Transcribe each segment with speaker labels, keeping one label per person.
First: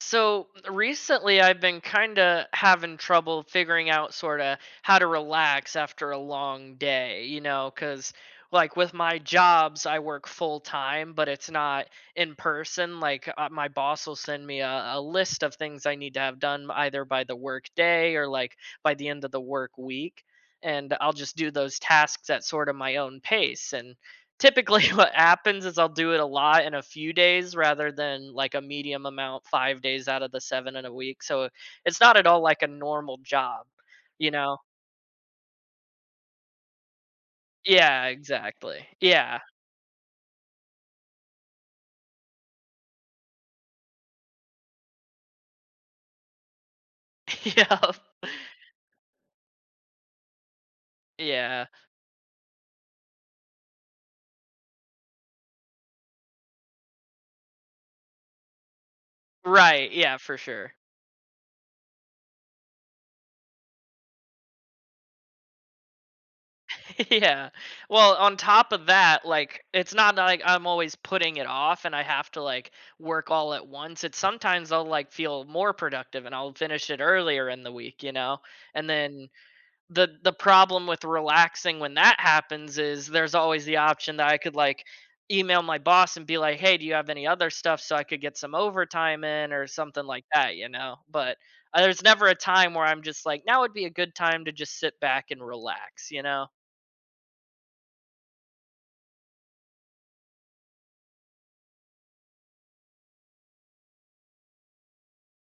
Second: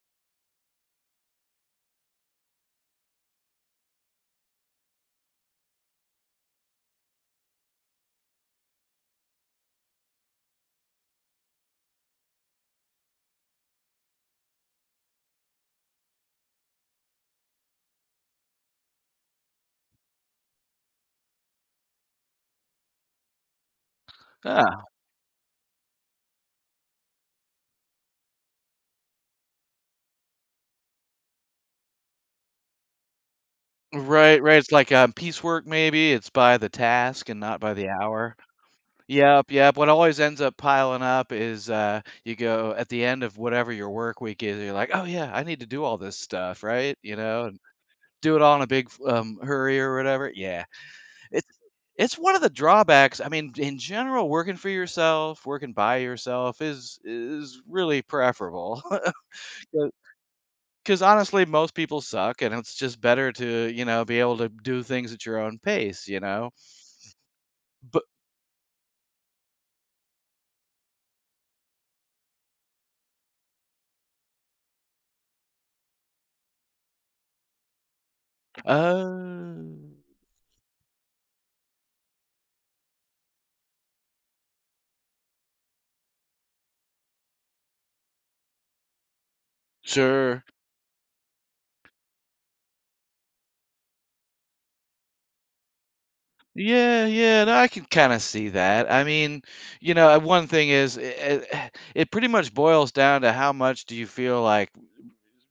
Speaker 1: So recently, I've been kind of having trouble figuring out sort of how to relax after a long day, you know, because like with my jobs, I work full time, but it's not in person. Like my boss will send me a list of things I need to have done either by the work day or like by the end of the work week. And I'll just do those tasks at sort of my own pace. And
Speaker 2: Ah,
Speaker 1: typically what happens is I'll do it a lot in a few days rather than like a medium amount 5 days out of the 7 in a week. So it's not at all like a normal job, you
Speaker 2: right, right,
Speaker 1: know?
Speaker 2: it's like, piecework maybe, it's by the task and not by the
Speaker 1: Yeah,
Speaker 2: hour.
Speaker 1: exactly. Yeah.
Speaker 2: Yep, yep, what always ends up piling up is, you go at the end of whatever your work week is, you're like, "Oh, yeah, I need to do all this stuff," right? You know, and
Speaker 1: yeah,
Speaker 2: do it all in a big, hurry or whatever. Yeah. It's
Speaker 1: Yeah.
Speaker 2: it's one of the drawbacks, I mean, in general, working for yourself, working by yourself is really preferable.
Speaker 1: Right. Yeah, for sure.
Speaker 2: 'Cause honestly, most people suck, and it's just better to, you know, be able to do things at your own pace, you know?
Speaker 1: Yeah.
Speaker 2: But
Speaker 1: Well, on top of that, like it's not like I'm always putting it off and I have to like work all at once. It's sometimes I'll like feel more productive and I'll finish it earlier in the week, you know? And then
Speaker 2: uh,
Speaker 1: the problem with relaxing when that happens is there's always the option that I could like email my boss and be like, "Hey, do you have any other stuff so I could get some overtime in or something like
Speaker 2: sure.
Speaker 1: that?" You know. But there's never a time where I'm just like, "Now would be a good time to just sit back and relax," you know.
Speaker 2: Yeah, yeah, no, I can kinda see that. I mean, you know, one thing is it pretty much boils down to how much do you feel like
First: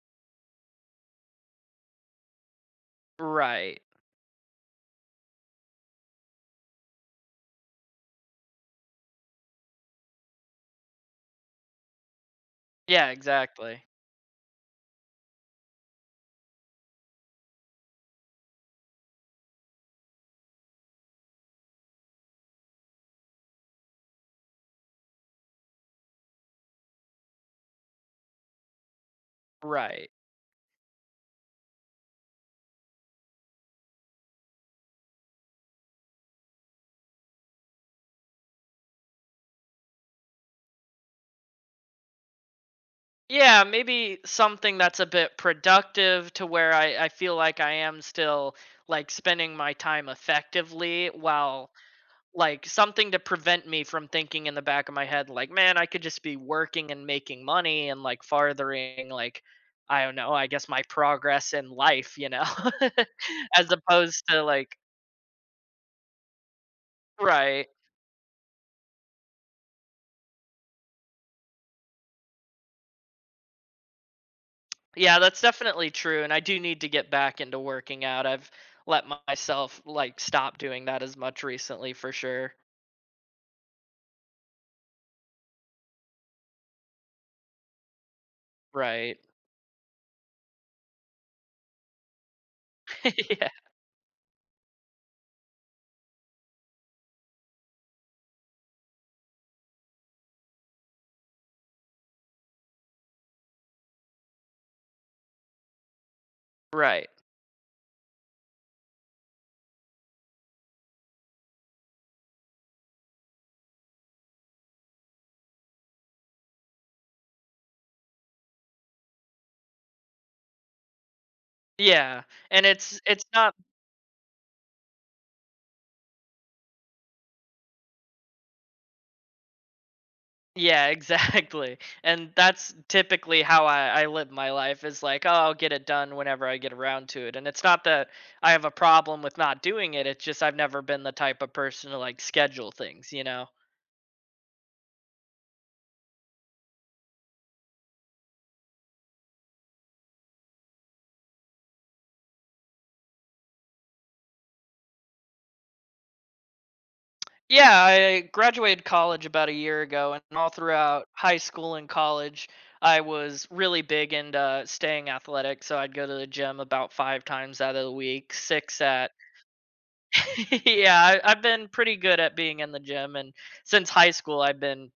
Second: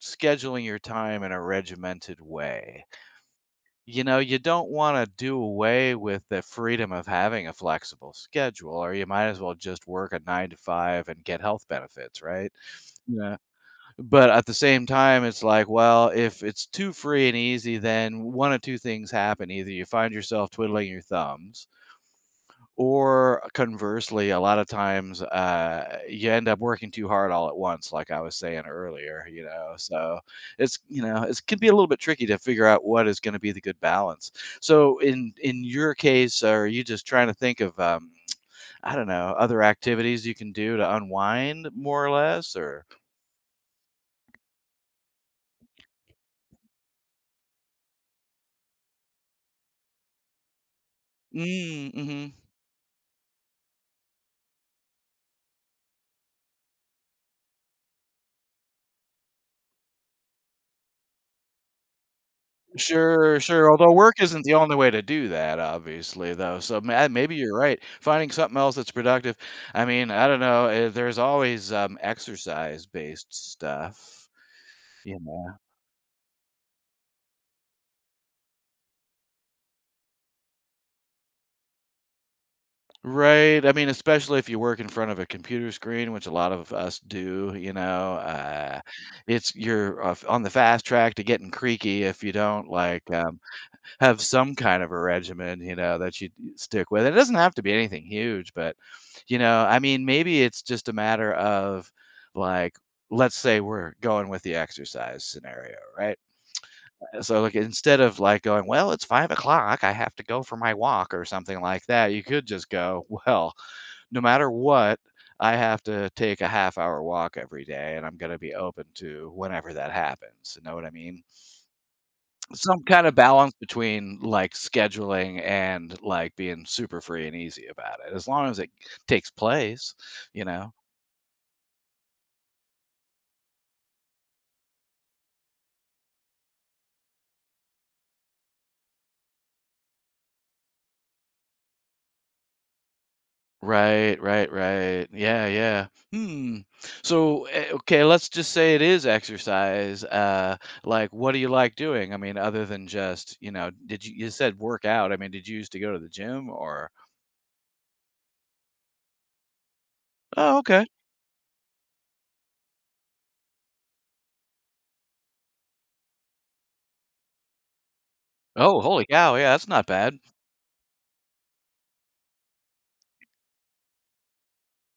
Speaker 2: scheduling your time in a regimented way.
Speaker 1: Right.
Speaker 2: You know, you don't wanna do away with the freedom of having a flexible schedule, or you might as well just work a 9 to 5 and get health benefits, right?
Speaker 1: Yeah,
Speaker 2: Yeah.
Speaker 1: exactly.
Speaker 2: But at the same time, it's like, well, if it's too free and easy, then one of two things happen. Either you find yourself twiddling your thumbs, or conversely, a lot of times you end up working too hard all at once, like I was saying earlier, you know.
Speaker 1: Right.
Speaker 2: So it's, you know, it can be a little bit tricky to figure out what is going to be the good balance. So in your case, are you just trying to think of, I don't know, other activities you can do to unwind, more or less, or
Speaker 1: Yeah, maybe something that's a bit productive to where I feel like I am still like spending my time effectively while
Speaker 2: mm, mhm.
Speaker 1: like something to prevent me from thinking in the back of my head like man I could just be working and making money and like farthering like I don't know I guess my progress in life you know
Speaker 2: Sure, sure,
Speaker 1: as
Speaker 2: although work
Speaker 1: opposed
Speaker 2: isn't
Speaker 1: to
Speaker 2: the only
Speaker 1: like
Speaker 2: way to do that, obviously, though, so ma maybe you're
Speaker 1: right
Speaker 2: right, finding something else that's productive. I mean, I don't know, there's always, exercise-based stuff, you
Speaker 1: yeah that's
Speaker 2: know.
Speaker 1: definitely true and I do need to get back into working out I've let myself like stop doing that as much recently for sure
Speaker 2: Right, I mean, especially if you work in front of a computer screen, which a lot of us do, you know,
Speaker 1: right
Speaker 2: it's you're, on the fast track to getting creaky if you don't, like,
Speaker 1: yeah
Speaker 2: have some kind of a regimen, you know, that you stick with. It doesn't have to be anything huge, but you know, I mean, maybe it's just a matter of like, let's say we're going with the exercise scenario, right?
Speaker 1: right
Speaker 2: So like instead of like going, well, it's 5 o'clock, I have to go for my walk or something like that, you could just go, well, no matter what, I have to take a half hour walk every day and I'm going to be open to whenever that happens. You know what I mean?
Speaker 1: yeah and
Speaker 2: Some
Speaker 1: it's
Speaker 2: kind of
Speaker 1: it's
Speaker 2: balance
Speaker 1: not
Speaker 2: between, like, scheduling and, like, being super free and easy about it, as long as it takes place, you know?
Speaker 1: Yeah, exactly. And that's typically how I live my life is like, oh, I'll get it done whenever I get around to it. And it's not that I have a problem with not doing it, it's just I've never been the type of person to like schedule things, you know?
Speaker 2: Right, right, right. Yeah, yeah. Hmm. So, okay, let's just say it is exercise, like, what do you like doing? I mean, other than just, you know, did you you said work out, I mean, did you used to go to the gym, or.
Speaker 1: Yeah, I graduated college about a year ago, and all
Speaker 2: Oh, okay.
Speaker 1: throughout high school and college, I was really big into staying athletic. So I'd go to the gym about five times out of the week, six
Speaker 2: Oh, holy
Speaker 1: at
Speaker 2: cow, yeah, that's not bad.
Speaker 1: yeah, I've been pretty good at being in the gym, and since high school, I've been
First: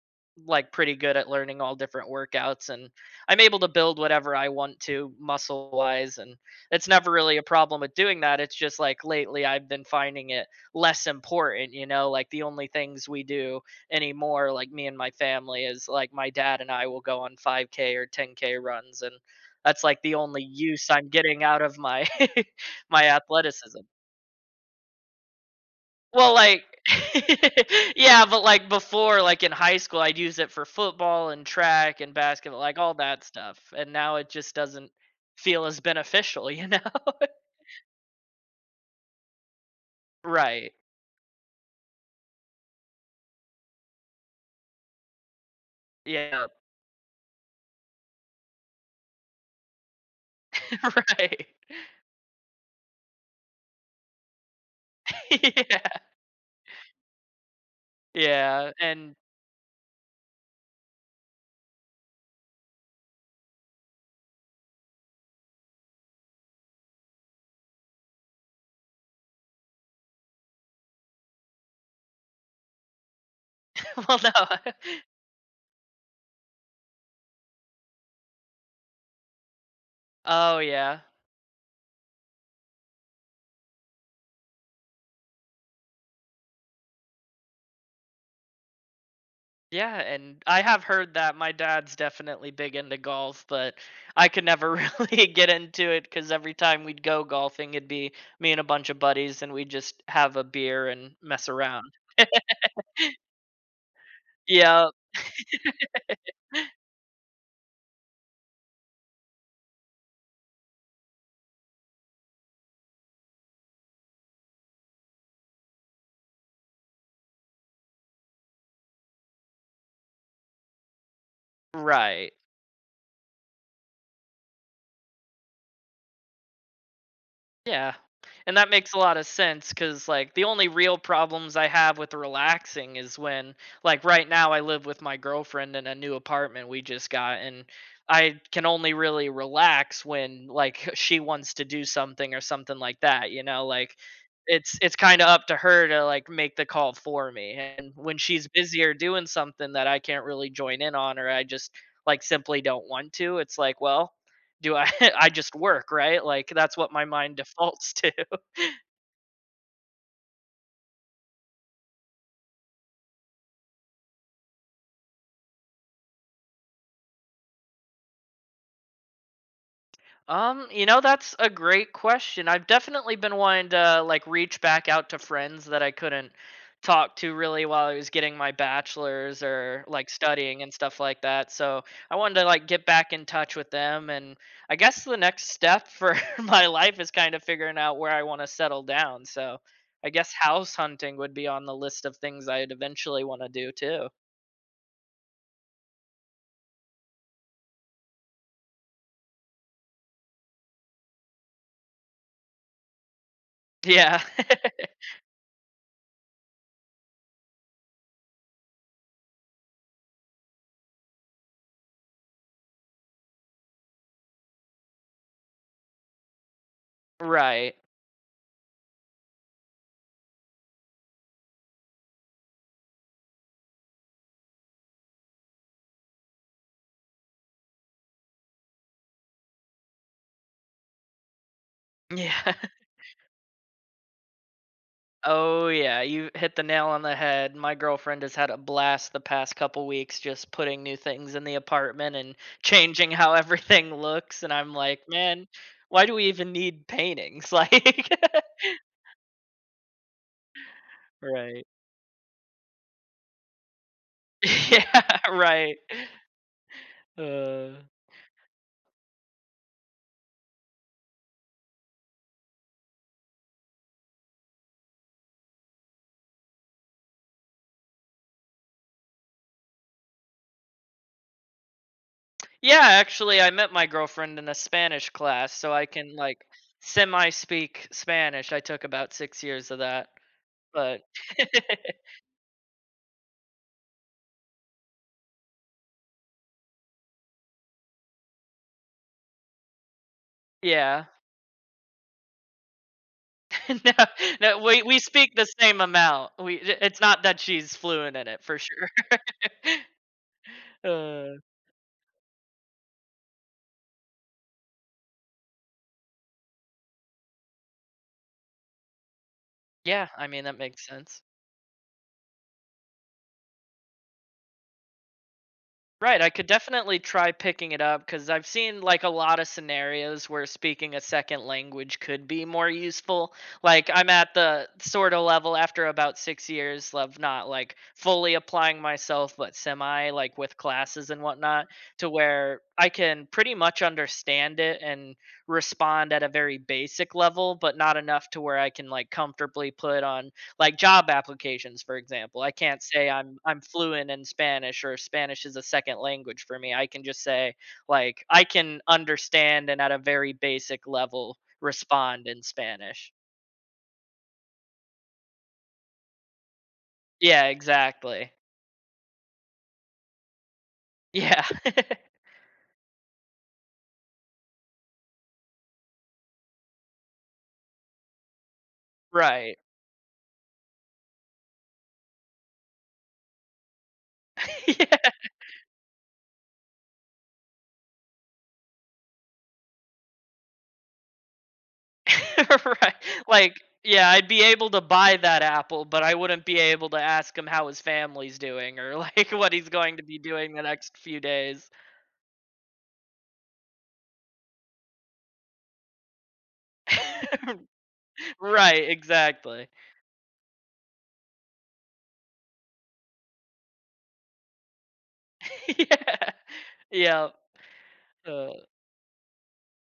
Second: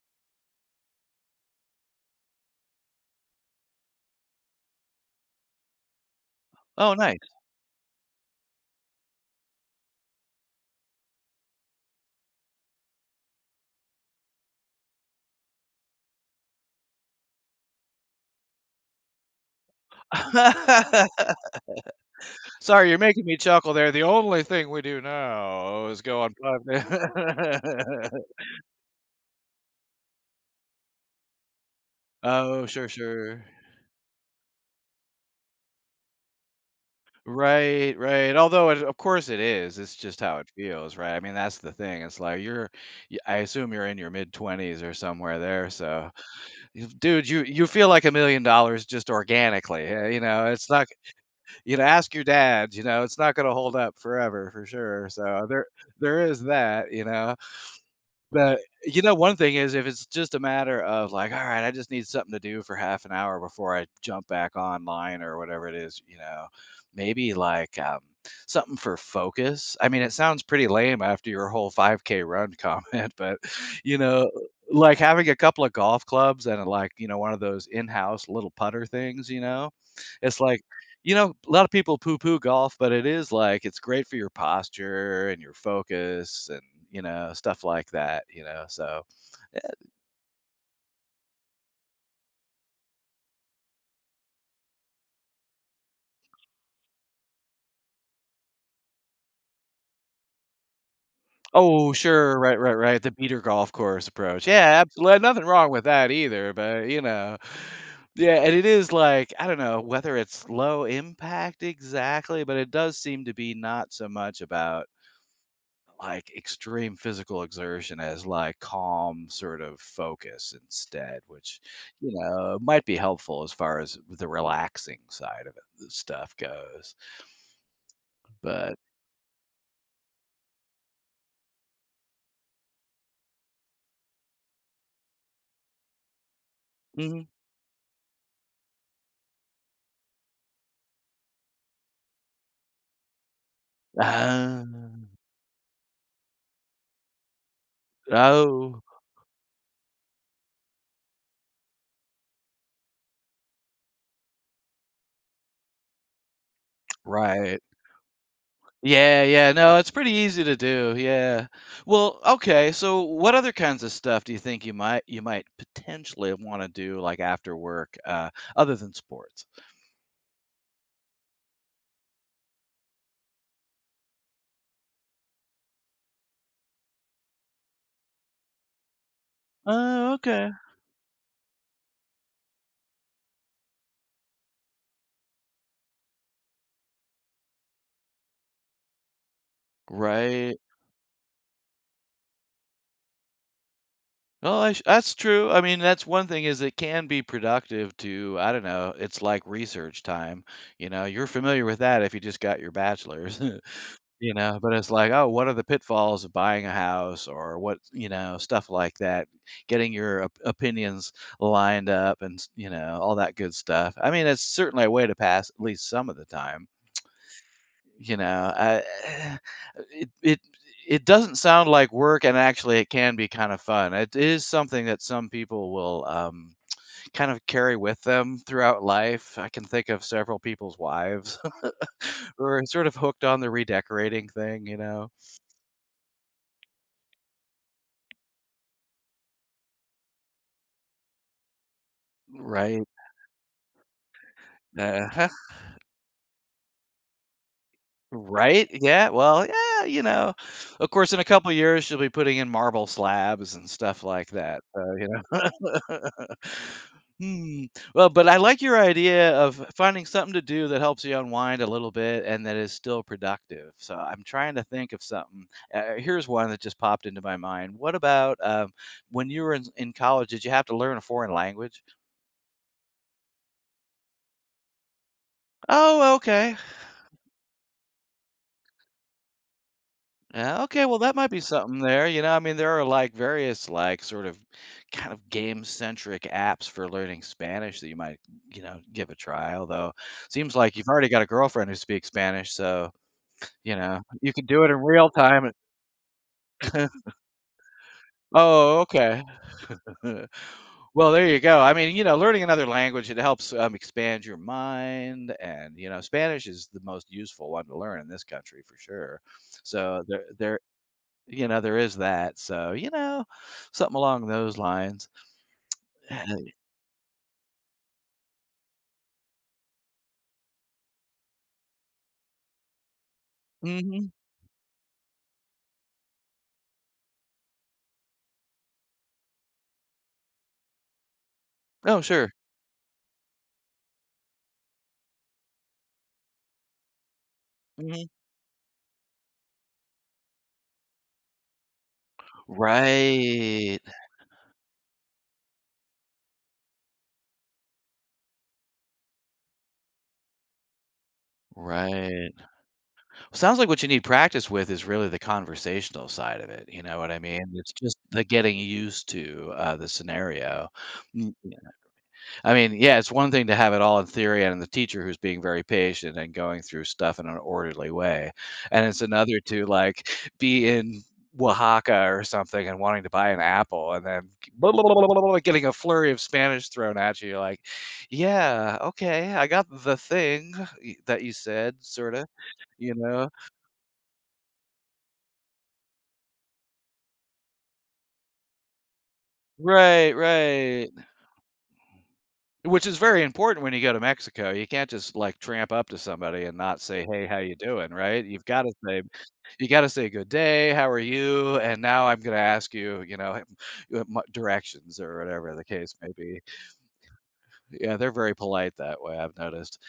Speaker 1: like pretty good at learning all different workouts, and I'm able to build whatever I want to muscle wise, and it's
Speaker 2: Oh,
Speaker 1: never
Speaker 2: nice.
Speaker 1: really a problem with doing that. It's just like lately, I've been finding it less important, you know, like the only things we do anymore, like me and my family, is like my dad and I will go on 5K or 10K runs, and that's like the only use I'm getting out of my
Speaker 2: Sorry, you're
Speaker 1: my
Speaker 2: making me chuckle
Speaker 1: athleticism.
Speaker 2: there. The only thing we do now is go
Speaker 1: Well,
Speaker 2: on pub.
Speaker 1: like yeah, but, like, before, like, in high school, I'd use it for football and track and basketball,
Speaker 2: Oh,
Speaker 1: like,
Speaker 2: sure,
Speaker 1: all that
Speaker 2: sure.
Speaker 1: stuff, and now it just doesn't feel as beneficial, you know?
Speaker 2: Right, right. Although it of course it is, it's just how it
Speaker 1: Right.
Speaker 2: feels, right? I mean, that's the thing. It's like you're, y I assume you're in your mid-20s or somewhere there, so
Speaker 1: Yeah.
Speaker 2: you dude, you feel like $1,000,000 just organically, you know? It's not,
Speaker 1: Right.
Speaker 2: you know, ask your dad, you know, it's not gonna hold up forever for sure, so there
Speaker 1: Yeah.
Speaker 2: there is that, you know? But,
Speaker 1: Yeah,
Speaker 2: you know,
Speaker 1: and
Speaker 2: one thing is if it's just a matter of like, "All right, I just need something to do for half an hour before I jump back online," or whatever it is, you know, maybe like, something for focus. I mean, it sounds pretty lame after your whole 5K run comment, but, you
Speaker 1: well,
Speaker 2: know,
Speaker 1: no.
Speaker 2: like having a couple of golf clubs and, like, you know, one of those in-house little putter things, you know? It's
Speaker 1: Oh,
Speaker 2: like,
Speaker 1: yeah.
Speaker 2: you know, a lot of people poo-poo golf, but it is like it's great for your posture and your focus and, you know, stuff like that, you know, so eh
Speaker 1: Yeah, and I have heard that my dad's definitely big into golf, but I could never really get into it because every time we'd go golfing, it'd be me and a bunch of buddies, and we'd just have a beer and mess around.
Speaker 2: Oh, sure, right, right, right, the beater golf course approach. Yeah,
Speaker 1: Yeah,
Speaker 2: absolutely, nothing wrong with that either, but, you know. Yeah, and it is like, I don't know whether it's low impact exactly, but it does seem to be not so much about like extreme physical exertion as like calm sort of focus instead, which, you
Speaker 1: right.
Speaker 2: know, might be helpful as far as the relaxing side of it, the stuff goes.
Speaker 1: Yeah, and that
Speaker 2: But.
Speaker 1: makes a lot of sense. Cause like, the only real problems I have with relaxing is when like, right now, I live with my girlfriend in a new apartment we just
Speaker 2: Mhm.
Speaker 1: got, and I can only really relax when, like, she wants to do something or something like that, you know? Like,
Speaker 2: Ah,
Speaker 1: it's kinda up to her to, like, make the call for me, and when she's
Speaker 2: oh,
Speaker 1: busy or doing something that I can't really join in on or I just, like, simply don't want to, it's like, "Well, do I I just work, right? Like that's what my mind
Speaker 2: right.
Speaker 1: defaults to.
Speaker 2: Yeah, yeah. No, it's pretty easy to do. Yeah. Well, okay. So, what other kinds of stuff do you think you might potentially want to do like after work, other than sports?
Speaker 1: You know, that's a great question. I've definitely been wanting to like reach back out to friends that I couldn't talk to really while I was getting my bachelor's or like
Speaker 2: Oh, okay.
Speaker 1: studying and stuff like that. So I wanted to like get back in touch with them and I guess the next step for my life is kind of figuring out where I want to settle down. So I guess
Speaker 2: Right.
Speaker 1: house hunting would be on the list of things I'd eventually want to do too.
Speaker 2: Well, I sh that's true. I mean, that's one thing is it can be productive to, I don't know, it's like research time, you know, you're familiar with that if you just got your bachelor's,
Speaker 1: Yeah.
Speaker 2: you know, but it's like, "Oh, what are the pitfalls of buying a house?" Or what, you know, stuff like that, getting your op opinions lined up and s you know, all that good stuff. I mean, it's certainly a way to pass at least some of the time.
Speaker 1: Right.
Speaker 2: You know, it it it doesn't sound like work, and actually, it can be kind of fun. It is something that some people will kind of carry with them throughout life. I can think of several people's wives who
Speaker 1: Yeah.
Speaker 2: are sort of hooked on the redecorating thing, you know?
Speaker 1: Oh, yeah. You hit the nail on the head. My girlfriend has had a blast the past couple weeks just putting new things in the apartment and
Speaker 2: Right.
Speaker 1: changing how everything looks. And I'm like,
Speaker 2: uh
Speaker 1: man, why do we even need paintings? Like,
Speaker 2: Right? Yeah. Well, yeah, you know. Of course, in a couple
Speaker 1: right.
Speaker 2: years, she'll be putting in marble slabs and stuff like that.
Speaker 1: Yeah,
Speaker 2: So, you
Speaker 1: right.
Speaker 2: know. Hmm.
Speaker 1: Uh,
Speaker 2: Well, but I like your idea of finding something to do that helps you unwind a little bit and that is still productive. So I'm trying to think of something. Here's one that just popped into my mind. What about, when you were in college? Did you have to learn a foreign language?
Speaker 1: yeah, actually, I met my girlfriend in a Spanish class, so I
Speaker 2: Oh,
Speaker 1: can like
Speaker 2: okay.
Speaker 1: semi speak Spanish. I took about 6 years of that.
Speaker 2: Yeah, okay. Well,
Speaker 1: But
Speaker 2: that might be something there. You know, I mean, there are like various like sort of kind of game centric apps for learning Spanish that you might, you know, give a try. Although seems like you've
Speaker 1: yeah.
Speaker 2: already got a girlfriend who speaks Spanish, so. You know,
Speaker 1: No,
Speaker 2: you can
Speaker 1: no,
Speaker 2: do it in
Speaker 1: we
Speaker 2: real
Speaker 1: speak the
Speaker 2: time.
Speaker 1: same amount. We it's not that she's fluent in it for
Speaker 2: Oh,
Speaker 1: sure.
Speaker 2: okay. Well, there
Speaker 1: Uh,
Speaker 2: you go. I mean, you know, learning another language, it helps, expand your mind and, you know, Spanish is the most useful one to learn in this country for sure. So
Speaker 1: yeah,
Speaker 2: there
Speaker 1: I mean, that
Speaker 2: there
Speaker 1: makes sense.
Speaker 2: you know, there is that. So, you know, something along those lines.
Speaker 1: Right, I could definitely try picking it up because I've seen like a lot of scenarios where speaking a second language could be more useful. Like I'm
Speaker 2: Mhm.
Speaker 1: at the sort of level after about 6 years of not like fully applying myself, but semi like with classes and whatnot,
Speaker 2: Oh,
Speaker 1: to
Speaker 2: sure.
Speaker 1: where I can pretty much understand it and respond at a very basic level, but not
Speaker 2: Mhm.
Speaker 1: enough to where I can like comfortably put on like job applications for example I can't say i'm
Speaker 2: Right.
Speaker 1: fluent in spanish or spanish is a second language for me I can just say like I can understand and at a very basic level respond
Speaker 2: Right.
Speaker 1: in spanish
Speaker 2: Sounds like what you need practice with is really the conversational side of it, you know what I mean?
Speaker 1: yeah
Speaker 2: It's just the
Speaker 1: exactly
Speaker 2: getting used to, the scenario. Mm,
Speaker 1: yeah
Speaker 2: yeah. I mean, yeah, it's one thing to have it all in theory and the teacher who's being very patient and going through stuff in an orderly way, and it's another
Speaker 1: right
Speaker 2: to, like, be in Oaxaca or something and wanting to buy an apple and then blah, blah, blah, blah,
Speaker 1: yeah
Speaker 2: blah, blah, getting a flurry of Spanish thrown at you. You're like, "Yeah, okay, I got the thing y that you said, sorta," you
Speaker 1: right
Speaker 2: know?
Speaker 1: like yeah I'd be able to buy that apple but I wouldn't be able to ask him how his family's doing or like what he's going to
Speaker 2: Right,
Speaker 1: be doing the
Speaker 2: right,
Speaker 1: next few days
Speaker 2: which is very important when you go to Mexico, you can't just, like, tramp up to somebody and not say, "Hey, how you doing," right?
Speaker 1: right
Speaker 2: You
Speaker 1: exactly
Speaker 2: gotta say, "Good day, how are you? And now I'm gonna ask you, you know, m m directions," or whatever the case may be.
Speaker 1: Yeah. Yeah,
Speaker 2: Yeah, they're very
Speaker 1: uh,
Speaker 2: polite that way, I've noticed.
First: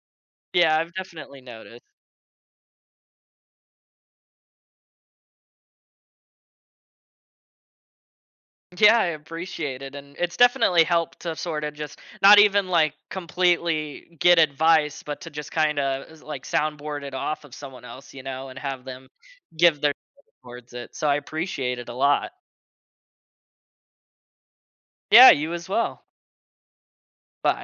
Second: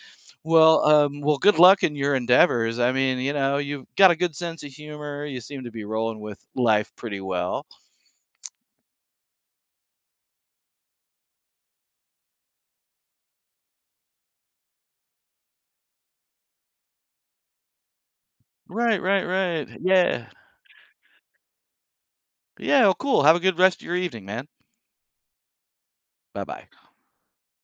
Speaker 1: yeah,
Speaker 2: Well,
Speaker 1: I've
Speaker 2: well,
Speaker 1: definitely
Speaker 2: good luck
Speaker 1: noticed.
Speaker 2: in your endeavors, I mean, you know, you've got a good sense of humor, you seem to be rolling with life pretty well.
Speaker 1: Yeah, I appreciate it, and it's definitely helped to sorta just not even, like, completely get advice, but to just kinda like, soundboard it off of someone else, you know, and have
Speaker 2: Right,
Speaker 1: them
Speaker 2: right, right,
Speaker 1: give their
Speaker 2: yeah.
Speaker 1: towards it, so I appreciate it a lot.
Speaker 2: Yeah, well, cool, have a good rest of your evening, man.
Speaker 1: Yeah, you as well.
Speaker 2: Bye bye.
Speaker 1: Bye.